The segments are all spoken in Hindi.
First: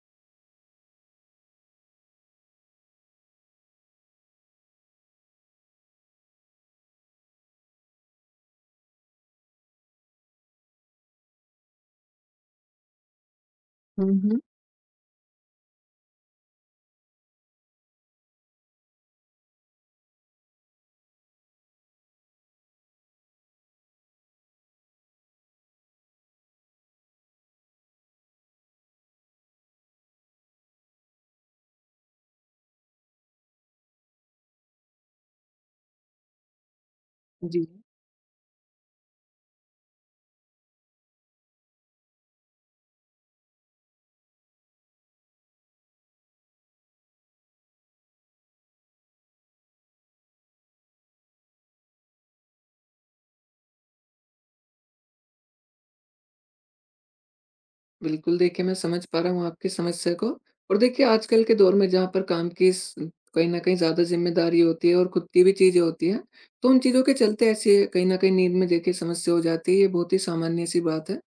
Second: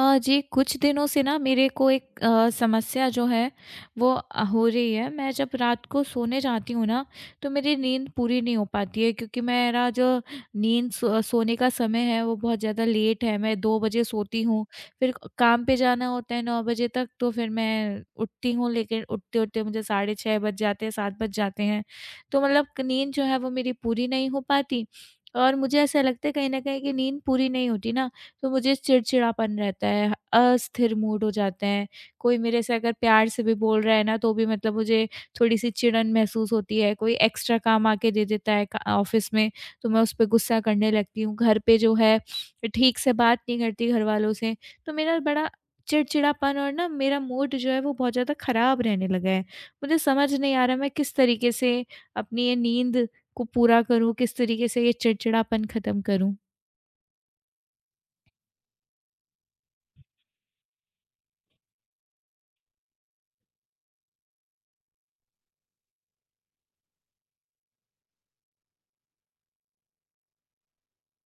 जी, कुछ दिनों से ना मेरे को एक समस्या जो है वो हो रही है। मैं जब रात को सोने जाती हूँ ना, तो मेरी नींद पूरी नहीं हो पाती है, क्योंकि मेरा जो नींद सोने का समय है वो बहुत ज़्यादा लेट है। मैं 2 बजे हुँ, हुँ। सोती हूँ, फिर काम पे जाना होता है 9 बजे तक, तो फिर मैं उठती हूँ, लेकिन उठते-उठते मुझे साढ़े 6 बज जाते हैं, 7 बज जाते हैं। तो मतलब क नींद जो है वो मेरी पूरी नहीं हो पाती, और मुझे ऐसा लगता है कहीं न कहीं कि नींद पूरी नहीं होती ना, तो मुझे चिड़चिड़ापन रहता है, अस्थिर मूड हो जाते हैं। कोई मेरे से अगर प्यार से भी बोल रहा है ना, तो भी मतलब मुझे थोड़ी-सी चिड़न महसूस होती है। कोई एक्स्ट्रा जी, काम आके दे देता है क ऑफ़िस में, तो मैं उस पे गुस्सा करने लगती हूँ। घर पे जो है, ठीक से बात नहीं करती घरवालों से, तो मेरा बड़ा चिड़चिड़ापन, और ना मेरा मूड जो है, वो बहुत ज़्यादा ख़राब रहने लगा है। मुझे समझ नहीं आ रहा मैं किस तरीके से अपनी ये नींद को पूरा करूँ, किस तरीके से ये चिड़चिड़ापन ख़त्म करूँ? बिल्कुल देखिए मैं समझ पा रहा हूँ आपकी समस्या को। और देखिए आजकल के दौर में जहाँ पर काम की स कहीं न कहीं ज़्यादा ज़िम्मेदारी होती है और खुद की भी चीज़ें होती हैं, तो उन चीज़ों के चलते ऐसे कहीं न कहीं नींद में देखिए समस्या हो जाती है, ये बहुत ही सामान्य-सी बात है।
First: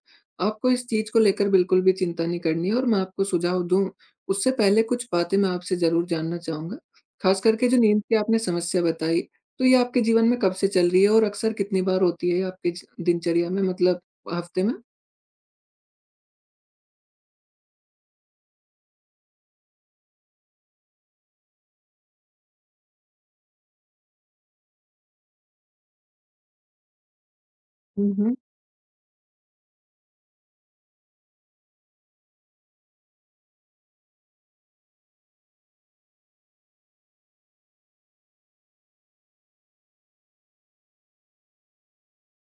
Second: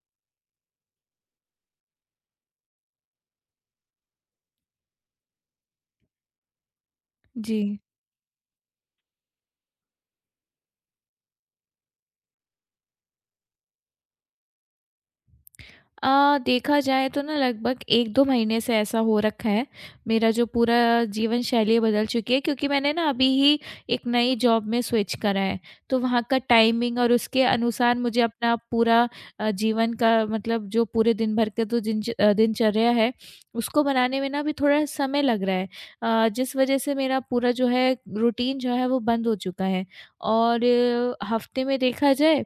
आपको इस चीज़ को लेकर बिल्कुल भी चिंता नहीं करनी है और मैं आपको सुझाव दूँ, उससे पहले कुछ बातें मैं आपसे ज़रूर जानना चाहूँगा। ख़ास जी। करके जो नींद की आपने समस्या बताई, तो ये आपके जीवन में कब से चल रही है और अक्सर कितनी बार होती है ये आपके ज दिनचर्या में, मतलब हफ़्ते देखा जाए तो ना लगभग 1-2 महीने से ऐसा हो रखा है। मेरा जो पूरा जीवन शैली बदल चुकी है, क्योंकि मैंने ना अभी ही एक नई जॉब में स्विच करा है। तो वहाँ का टाइमिंग और उसके अनुसार मुझे में? अपना पूरा जीवन का मतलब जो पूरे दिन भर के, तो दिनचर्या है, उसको बनाने में ना अभी थोड़ा समय लग रहा है। जिस वज़ह से मेरा पूरा जो है रूटीन जो है वो बंद हो चुका है, और हफ़्ते में देखा जाए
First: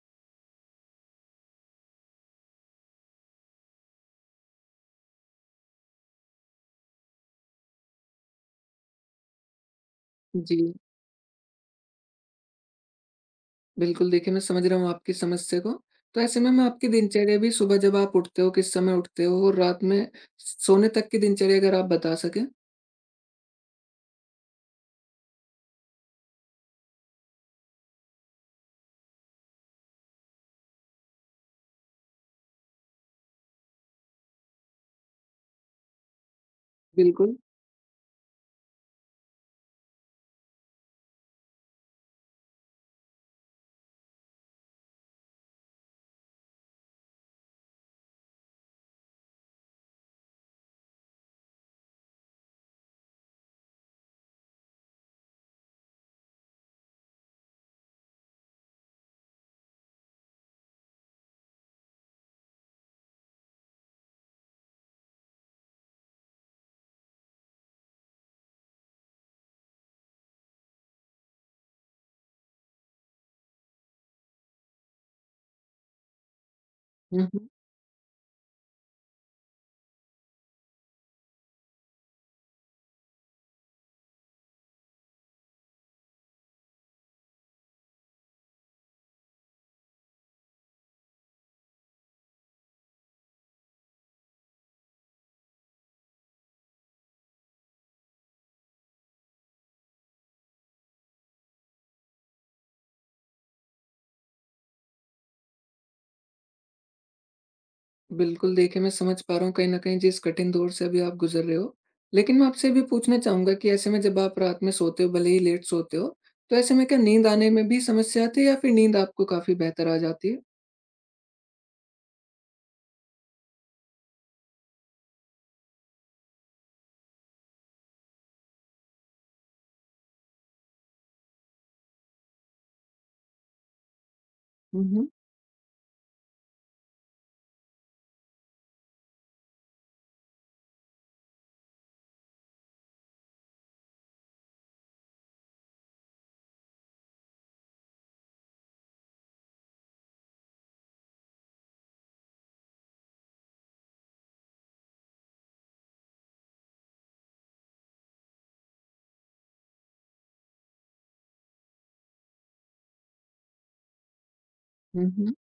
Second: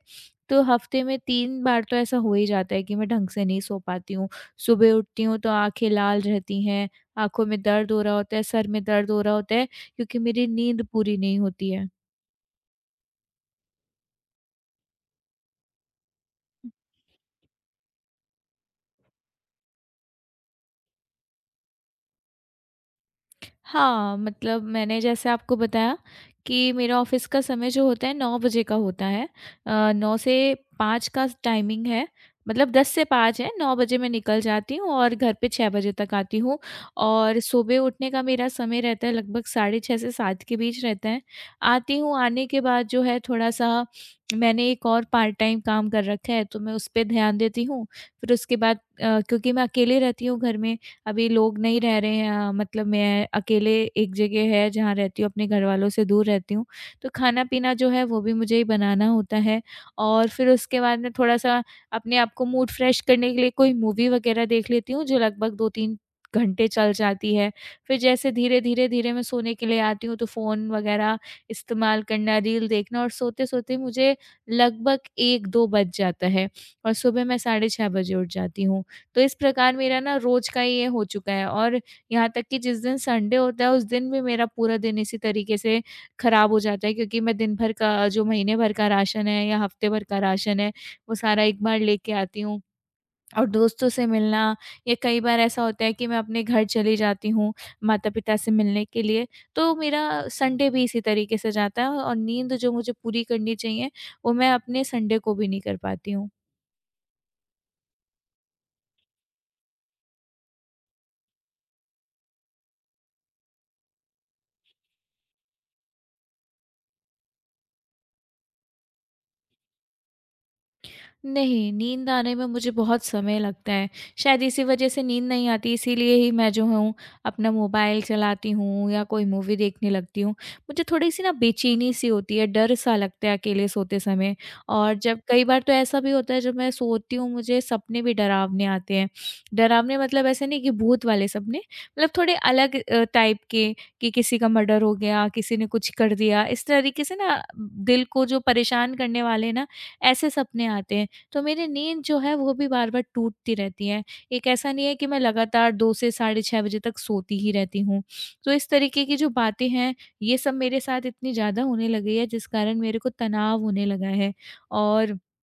तो हफ्ते में 3 बार तो ऐसा हो ही जाता है कि मैं ढंग से नहीं सो पाती हूँ। सुबह उठती हूँ तो आँखें लाल रहती हैं, आँखों में दर्द हो रहा होता है, सर में दर्द हो रहा होता है, क्योंकि मेरी जी, नींद पूरी नहीं होती है। बिल्कुल देखिए मैं समझ रहा हूँ आपकी समस्या को। तो ऐसे में मैं आपकी दिनचर्या भी, सुबह जब आप उठते हो, किस समय उठते हो और रात में सोने तक की दिनचर्या अगर आप बता सकें? हाँ, मतलब मैंने जैसे आपको बताया कि मेरा ऑफ़िस का समय जो होता है 9 बजे का होता है। 9 से 5 का टाइमिंग है, मतलब 10 से 5 है, 9 बजे मैं निकल जाती हूँ और घर पे 6 बजे तक आती हूँ, बिल्कुल। और सुबह उठने का मेरा समय रहता है लगभग साढ़े 6 से 7 के बीच रहता है। आती हूँ, आने के बाद जो है थोड़ा-सा, मैंने एक और पार्ट टाइम काम कर रखा है, तो मैं उस पे ध्यान देती हूँ। फिर उसके बाद क्योंकि मैं अकेले रहती हूँ घर में, अभी लोग नहीं रह रहे हैं, मतलब मैं अकेले एक जगह है जहाँ रहती हूँ, अपने घर वालों से दूर रहती हूँ। तो खाना-पीना जो है वो भी मुझे ही बनाना होता है, और फिर उसके बाद में थोड़ा-सा अपने आप को मूड फ्रेश करने के लिए कोई मूवी वगैरह देख लेती हूँ, जो लगभग 2-3 घंटे चल जाती है। फिर जैसे धीरे-धीरे, धीरे धीरे मैं सोने के लिए आती हूँ, तो फ़ोन वगैरह इस्तेमाल करना, रील देखना, और सोते-सोते मुझे लगभग 1-2 बज जाता है, और हुँ, सुबह मैं हुँ। साढ़े 6 बजे उठ जाती हूँ। तो इस प्रकार मेरा ना रोज़ का ये हो चुका है, और यहाँ तक कि जिस दिन संडे होता है उस दिन भी मेरा पूरा दिन इसी तरीके से ख़राब हो जाता है, क्योंकि मैं दिन भर का जो महीने भर का राशन है या हफ़्ते भर का राशन है वो सारा एक बार लेके आती हूँ। और दोस्तों से मिलना, या कई बार ऐसा होता है कि मैं अपने घर चली जाती हूँ माता-पिता से मिलने के लिए, तो मेरा संडे भी इसी तरीके से जाता है, और नींद जो मुझे पूरी करनी चाहिए, वो मैं अपने संडे को भी नहीं कर पाती हूँ। बिल्कुल देखिए मैं समझ पा रहा हूँ कहीं न कहीं जिस कठिन दौर से अभी आप गुज़र रहे हो। लेकिन मैं आपसे ये भी पूछना चाहूँगा कि ऐसे में जब आप रात में सोते हो, भले ही लेट सोते हो, तो ऐसे में क्या नींद आने में भी समस्या आती है या फिर नींद आपको काफ़ी बेहतर आ जाती है? नहीं, नींद आने में मुझे बहुत समय लगता है। शायद इसी वज़ह से नींद नहीं आती, इसीलिए ही मैं जो हूँ अपना मोबाइल चलाती हूँ या कोई मूवी देखने लगती हूँ। मुझे थोड़ी-सी ना बेचैनी-सी होती है, डर-सा लगता है अकेले सोते समय, हुँ, और हुँ। जब कई बार तो ऐसा भी होता है जब मैं सोती हूँ मुझे सपने भी डरावने आते हैं। डरावने मतलब ऐसे नहीं कि भूत वाले सपने, मतलब थोड़े अलग टाइप के, कि किसी का मर्डर हो गया, किसी ने कुछ कर दिया, इस तरीके से ना दिल को जो परेशान करने वाले ना ऐसे सपने आते हैं। तो मेरी नींद जो है वो भी बार-बार टूटती रहती है। एक ऐसा नहीं है कि मैं लगातार 2 से साढ़े 6 बजे तक सोती ही रहती हूँ। तो इस तरीके की जो बातें हैं, ये सब मेरे साथ इतनी ज़्यादा होने लगी है, जिस कारण मेरे को तनाव होने लगा है, हुँ, और हुँ।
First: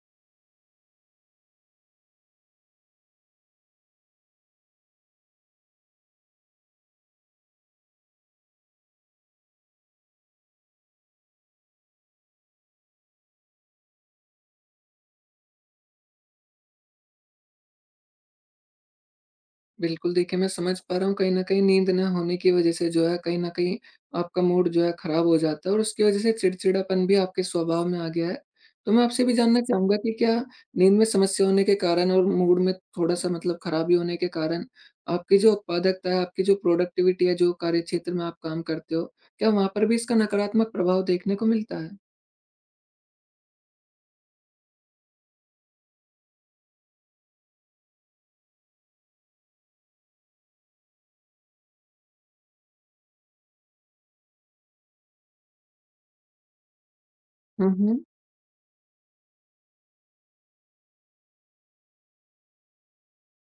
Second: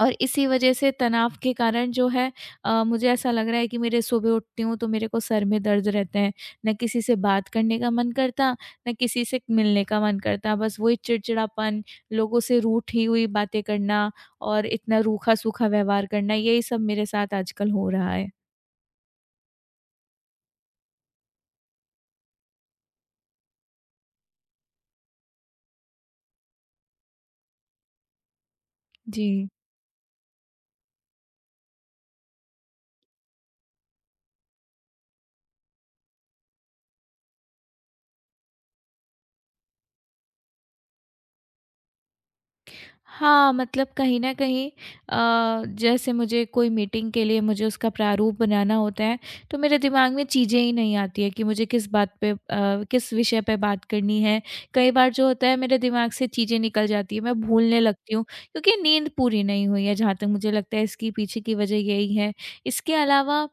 और इसी वजह से तनाव के कारण जो है मुझे ऐसा लग रहा है कि मेरे सुबह उठती हूँ तो मेरे को सर में दर्द रहते हैं। ना किसी से बात करने का मन करता, ना किसी से मिलने का मन करता। बस वही चिड़चिड़ापन, लोगों से रूठी हुई बातें करना, और इतना रूखा-सूखा व्यवहार करना, यही सब मेरे साथ आजकल हो रहा है। बिल्कुल, देखिए मैं समझ पा रहा हूँ कहीं न कहीं नींद ना होने की वज़ह से जो है कहीं न कहीं आपका मूड जो है ख़राब हो जाता है और उसकी वज़ह से चिड़चिड़ापन भी आपके स्वभाव में आ गया है। तो मैं आपसे भी जी। जानना चाहूँगा कि क्या नींद में समस्या होने के कारण और मूड में थोड़ा-सा मतलब ख़राबी होने के कारण, आपकी जो उत्पादकता है, आपकी जो प्रोडक्टिविटी है, जो कार्यक्षेत्र में आप काम करते हो, क्या वहाँ पर भी इसका नकारात्मक प्रभाव देखने को मिलता है? हाँ, मतलब कहीं न कहीं जैसे मुझे कोई मीटिंग के लिए मुझे उसका प्रारूप बनाना होता है, तो मेरे दिमाग में चीज़ें ही नहीं आती हैं कि मुझे किस विषय पे बात करनी है। कई बार जो होता है मेरे दिमाग से चीज़ें निकल जाती हैं, मैं हुँ, भूलने हुँ। लगती हूँ, क्योंकि नींद पूरी नहीं हुई है, जहाँ तक मुझे लगता है इसकी पीछे की वजह यही है। इसके अलावा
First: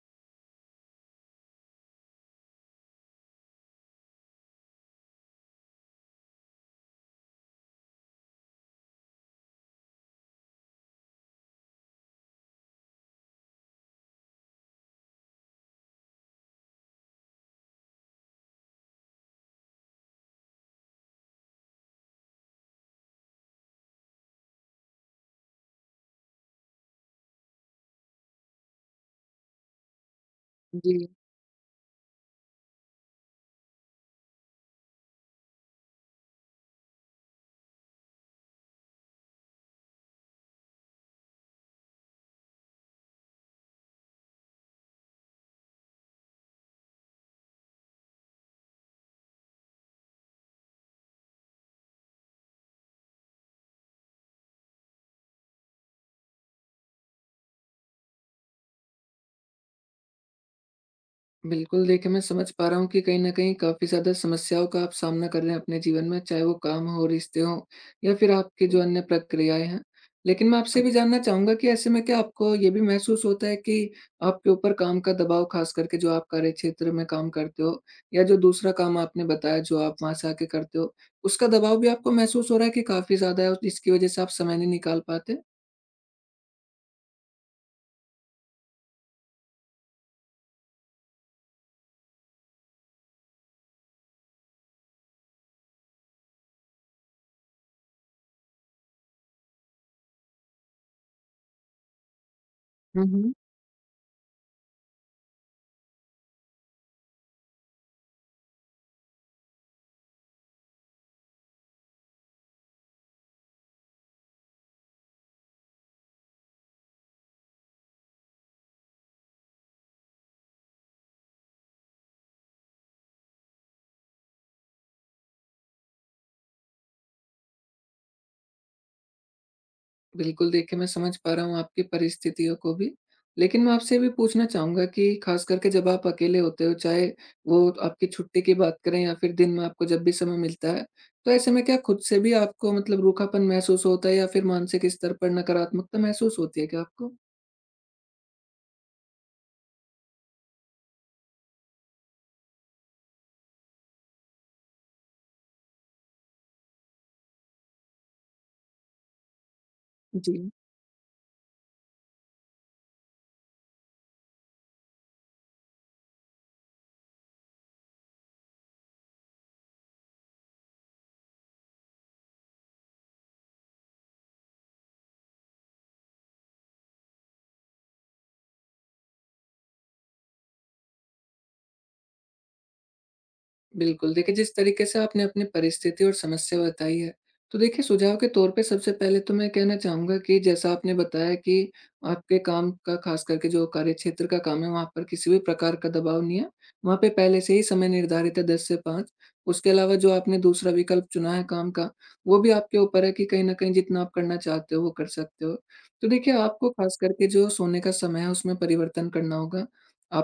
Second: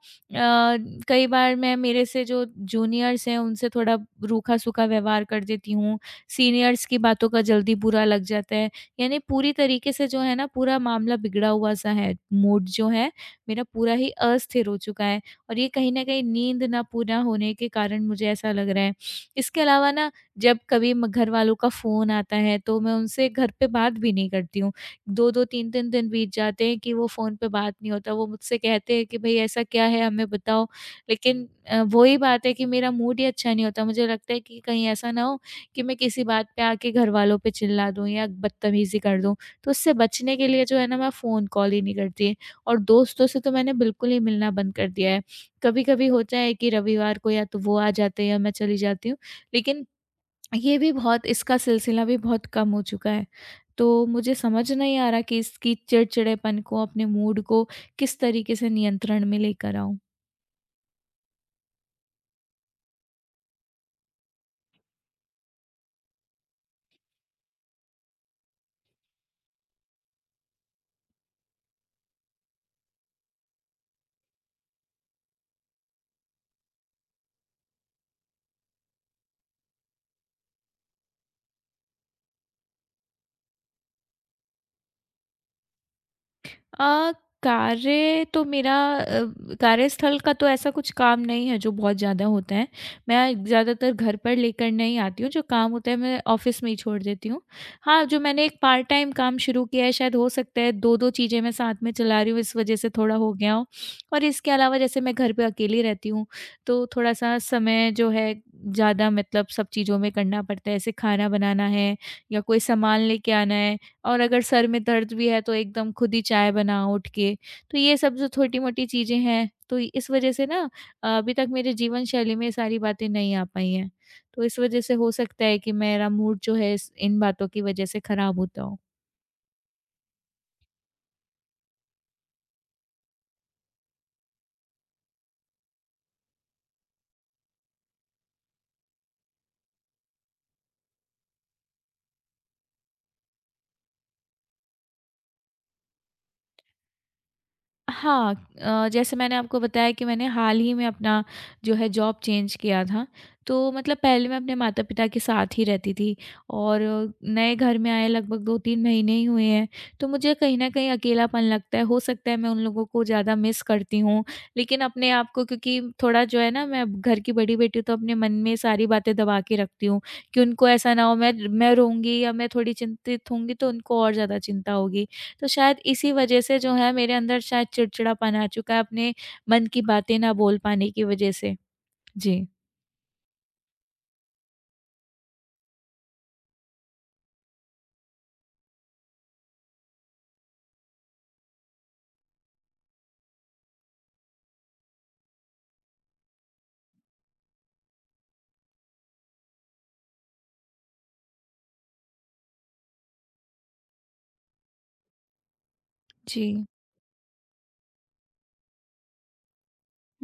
कई बार मैं मेरे से जो जूनियर्स हैं उनसे थोड़ा रूखा-सूखा व्यवहार कर देती हूँ, सीनियर्स की बातों का जल्दी बुरा लग जाता है। यानी पूरी तरीके से जो है ना पूरा मामला बिगड़ा हुआ-सा है। मूड जो है मेरा पूरा ही अस्थिर हो चुका है, और ये कहीं न कहीं नींद ना पूरा होने के कारण मुझे ऐसा लग रहा है। इसके अलावा ना जब कभी म घरवालों का फ़ोन आता है तो मैं उनसे घर पे बात भी नहीं करती हूँ। 2-2 3-3 दिन बीत जाते हैं कि वो फ़ोन पे बात नहीं होता। वो मुझसे कहते हैं कि भई ऐसा क्या है, हमें बताओ? जी। लेकिन वही बात है कि मेरा मूड ही अच्छा नहीं होता। मुझे लगता है कि कहीं ऐसा ना हो कि मैं किसी बात पे आके घरवालों पे चिल्ला दूँ या बदतमीज़ी कर दूँ। तो उससे बचने के लिए जो है ना मैं फ़ोन कॉल ही नहीं करती, और दोस्तों से तो मैंने बिल्कुल ही मिलना बंद कर दिया है। कभी-कभी होता है कि रविवार को या तो वो आ जाते हैं या मैं चली जाती हूँ। लेकिन ये भी बहुत इसका सिलसिला भी बहुत कम हो चुका है। तो मुझे समझ नहीं आ रहा कि इसकी चिड़चिड़ेपन को, अपने मूड को किस तरीके से नियंत्रण में लेकर आऊँ। बिल्कुल, देखिए मैं समझ पा रहा हूँ कि कहीं न कहीं काफ़ी ज़्यादा समस्याओं का आप सामना कर रहे हैं अपने जीवन में, चाहे वो काम हो, रिश्ते हों या फिर आपकी जो अन्य प्रक्रियाएँ हैं। लेकिन मैं आपसे, हाँ, भी जानना चाहूँगा कि ऐसे में क्या आपको ये भी महसूस होता है कि आपके ऊपर काम का दबाव, ख़ास करके जो आप कार्यक्षेत्र में काम करते हो या जो दूसरा काम आपने बताया जो आप वहाँ से आके करते हो, उसका दबाव भी आपको महसूस हो रहा है कि काफ़ी ज़्यादा है और इसकी वज़ह से आप समय नहीं निकाल पाते? अ, कार्य तो मेरा अ, कार्यस्थल का तो ऐसा कुछ काम नहीं है जो बहुत ज़्यादा होता है। मैं ज़्यादातर घर पर लेकर नहीं आती हूँ, जो काम होता है मैं ऑफ़िस में ही छोड़ देती हूँ। हाँ, जो मैंने एक पार्ट टाइम काम शुरू किया है, शायद हो सकता है 2-2 चीज़ें मैं साथ में चला रही हूँ, इस वज़ह से थोड़ा हो गया हो। और इसके अलावा जैसे मैं घर पे अकेली रहती हूँ, तो थोड़ा-सा समय जो है ज़्यादा मतलब सब चीज़ों में करना पड़ता है। जैसे खाना बनाना है, या कोई सामान लेके आना है, और अगर सर में दर्द भी है तो एकदम खुद ही चाय बनाओ उठ के। तो ये सब जो छोटी-मोटी चीज़ें हैं, तो इस वज़ह से ना अभी तक मेरे जीवन शैली में ये सारी बातें नहीं आ पाई हैं। तो इस वज़ह से हो सकता है कि मेरा मूड जो है इस इन बातों की वज़ह से ख़राब होता हो। बिल्कुल, देखिए मैं समझ पा रहा हूँ आपकी परिस्थितियों को भी। लेकिन मैं आपसे ये भी पूछना चाहूँगा कि ख़ास करके जब आप अकेले होते हो, चाहे वो आपकी छुट्टी की बात करें या फिर दिन में आपको जब भी समय मिलता है, तो ऐसे में क्या खुद से भी आपको मतलब रूखापन महसूस होता है या फिर मानसिक स्तर पर नकारात्मकता महसूस होती है क्या आपको? हाँ, जैसे मैंने आपको बताया कि मैंने हाल ही में अपना जो है जॉब चेंज किया था। तो मतलब पहले मैं अपने माता-पिता के साथ ही रहती थी, और नए घर में आए लगभग 2-3 महीने ही हुए हैं। तो मुझे जी। कहीं न कहीं अकेलापन लगता है। हो सकता है मैं उन लोगों को ज़्यादा मिस करती हूँ। लेकिन अपने आप को क्योंकि थोड़ा जो है ना मैं अब घर की बड़ी बेटी हूँ, तो अपने मन में सारी बातें दबा के रखती हूँ कि उनको ऐसा ना हो मैं रोऊँगी या मैं थोड़ी चिंतित होंगी तो उनको और ज़्यादा चिंता होगी। तो शायद इसी वजह से जो है मेरे अंदर शायद चिड़चिड़ापन आ चुका है, अपने मन की बातें ना बोल पाने की वजह से। जी। बिल्कुल, देखिए जिस तरीके से आपने अपनी परिस्थिति और समस्या बताई है, तो देखिए सुझाव के तौर पे सबसे पहले तो मैं कहना चाहूँगा कि जैसा आपने बताया कि आपके काम का, ख़ास करके जो कार्यक्षेत्र का काम है, वहाँ पर किसी भी प्रकार का दबाव नहीं है। वहाँ पे पहले से ही समय निर्धारित है, 10 से 5। उसके अलावा जो आपने दूसरा विकल्प चुना है काम का, वो भी आपके ऊपर है कि कहीं न कहीं जितना आप करना चाहते हो, वो कर सकते हो। तो देखिए जी। आपको ख़ास करके जो सोने का समय है, उसमें परिवर्तन करना होगा।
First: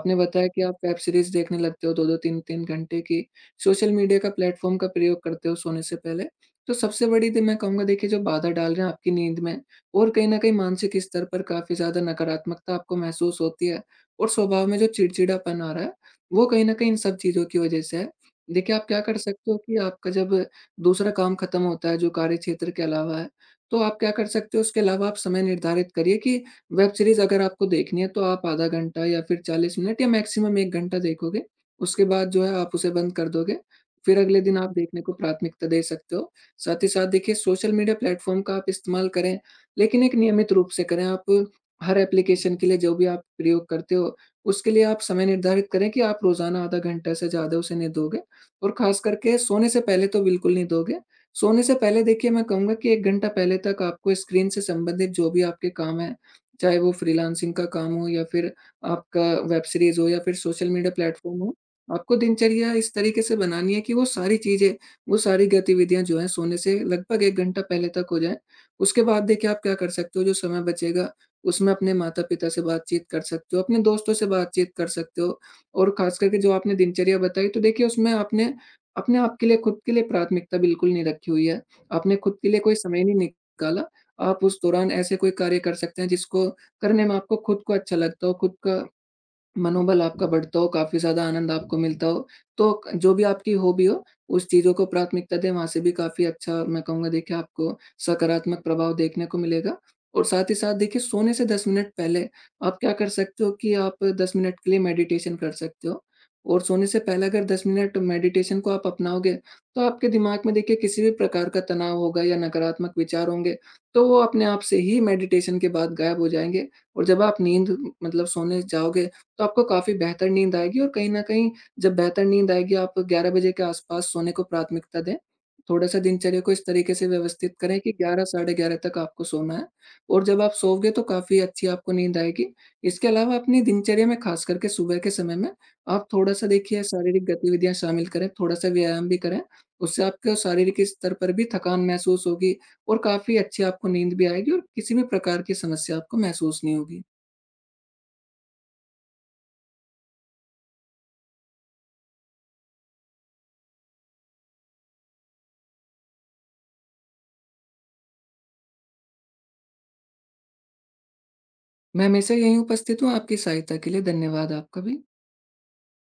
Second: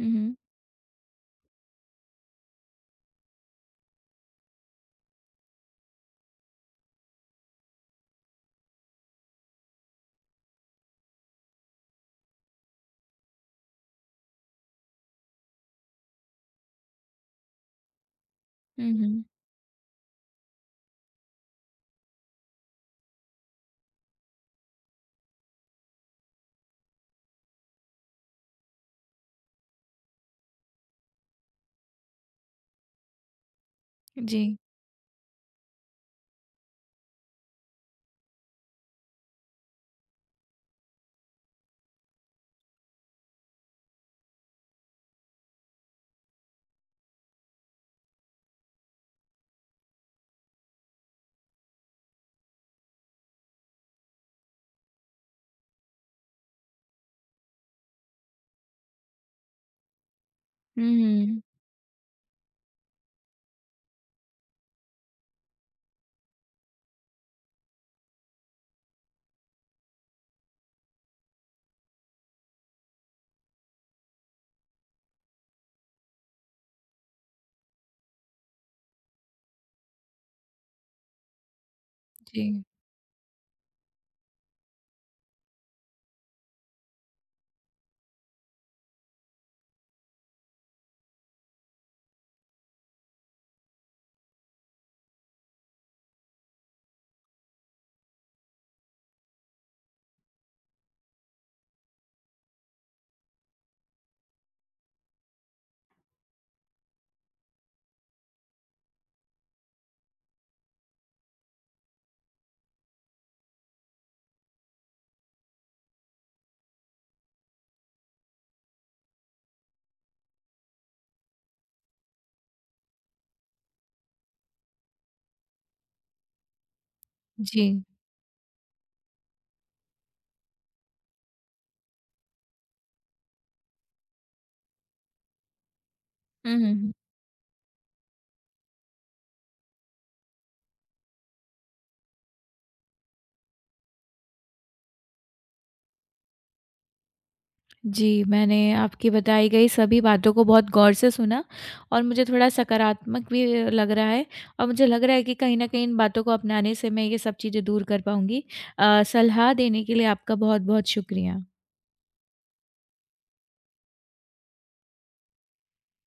हुँ, हुँ। बताया कि आप वेब सीरीज़ देखने लगते हो 2-2, 3-3 घंटे की। सोशल मीडिया का प्लेटफॉर्म का प्रयोग करते हो सोने से पहले, तो सबसे बड़ी दी मैं कहूँगा देखिए जो बाधा डाल रहे हैं आपकी नींद में, और कहीं न कहीं मानसिक स्तर पर काफ़ी ज़्यादा नकारात्मकता आपको महसूस होती है और स्वभाव में जो चिड़चिड़ापन आ रहा है, वो कहीं न कहीं इन सब चीज़ों की वजह से है। देखिए आप हुँ, क्या कर हुँ। सकते हो कि आपका जब दूसरा काम खत्म होता है जो कार्यक्षेत्र के अलावा है, तो आप क्या कर सकते हो, उसके अलावा आप समय निर्धारित करिए कि वेब सीरीज़ अगर आपको देखनी है तो आप आधा घंटा या फिर 40 मिनट या मैक्सिमम 1 घंटा देखोगे। उसके बाद जो है आप उसे बंद कर दोगे, फिर अगले जी। दिन आप हुँ। देखने को प्राथमिकता दे सकते हो। साथ ही साथ देखिए सोशल मीडिया प्लेटफ़ॉर्म का आप इस्तेमाल करें, लेकिन एक नियमित रूप से करें। आप हर एप्लीकेशन के लिए जो भी आप प्रयोग करते हो, उसके लिए आप समय निर्धारित करें कि आप रोज़ाना आधा घंटा से ज़्यादा उसे नहीं दोगे और ख़ास करके सोने से पहले तो बिल्कुल नहीं दोगे। सोने से पहले देखिए मैं कहूँगा कि 1 घंटा पहले तक आपको स्क्रीन से संबंधित जो भी आपके काम हैं, चाहे वो फ्रीलांसिंग का काम हो या फिर आपका वेब सीरीज़ हो या फिर सोशल हुँ, मीडिया प्लेटफ़ॉर्म हुँ। हो, आपको दिनचर्या इस तरीके से बनानी है कि वो सारी चीज़ें, वो सारी गतिविधियाँ जो हैं, सोने से लगभग 1 घंटा पहले तक हो जाएँ। उसके बाद देखिए आप क्या कर सकते हो, जो समय बचेगा, उसमें अपने माता-पिता से बातचीत कर सकते हो, अपने दोस्तों से बातचीत कर सकते हो। और ख़ास करके जो आपने दिनचर्या बताई तो देखिए उसमें आपने अपने आप के लिए, खुद के लिए प्राथमिकता बिल्कुल नहीं रखी हुई है। आपने खुद जी। के लिए कोई समय नहीं निकाला। आप उस दौरान ऐसे कोई कार्य कर सकते हैं जिसको करने में आपको खुद को अच्छा लगता हो, खुद का मनोबल आपका बढ़ता हो, काफ़ी ज़्यादा आनंद आपको मिलता हो। तो क जो भी आपकी हॉबी हो, उस चीज़ों को प्राथमिकता दें, वहाँ से भी काफ़ी अच्छा मैं कहूँगा देखिए आपको सकारात्मक प्रभाव देखने को मिलेगा। और साथ ही साथ देखिए सोने से 10 मिनट पहले आप क्या कर सकते हो कि आप 10 मिनट के लिए मेडिटेशन कर सकते हो। और सोने से पहले अगर 10 मिनट मेडिटेशन को आप अपनाओगे, तो आपके दिमाग में देखिए किसी भी प्रकार का तनाव होगा या नकारात्मक विचार होंगे, तो वो अपने आप से ही मेडिटेशन के बाद गायब हो जाएँगे। और जब आप नींद मतलब सोने जाओगे तो आपको काफ़ी बेहतर नींद आएगी और कहीं न कहीं जब बेहतर नींद आएगी, आप 11 बजे के आस-पास सोने को प्राथमिकता दें। थोड़ा-सा दिनचर्या को इस तरीके से व्यवस्थित जी। करें कि 11, साढ़े 11 तक आपको सोना है और जब आप सोओगे तो काफ़ी अच्छी आपको नींद आएगी। इसके अलावा अपनी दिनचर्या में ख़ास करके सुबह के समय में आप थोड़ा-सा हुँ, हुँ, देखिए हुँ। शारीरिक गतिविधियाँ शामिल करें, थोड़ा-सा व्यायाम भी करें। उससे आपके शारीरिक स्तर पर भी थकान महसूस होगी और काफ़ी अच्छी आपको नींद भी आएगी और किसी भी प्रकार की समस्या आपको महसूस नहीं होगी। जी, मैंने आपकी बताई गई सभी बातों को बहुत गौर से सुना, और मुझे थोड़ा सकारात्मक भी लग रहा है, और मुझे लग रहा है कि कहीं न कहीं इन बातों को अपनाने से मैं ये सब चीज़ें दूर कर पाऊँगी। सलाह देने के लिए आपका बहुत-बहुत शुक्रिया। मैं हमेशा यहीं उपस्थित हूँ, आपकी सहायता के लिए। धन्यवाद आपका भी।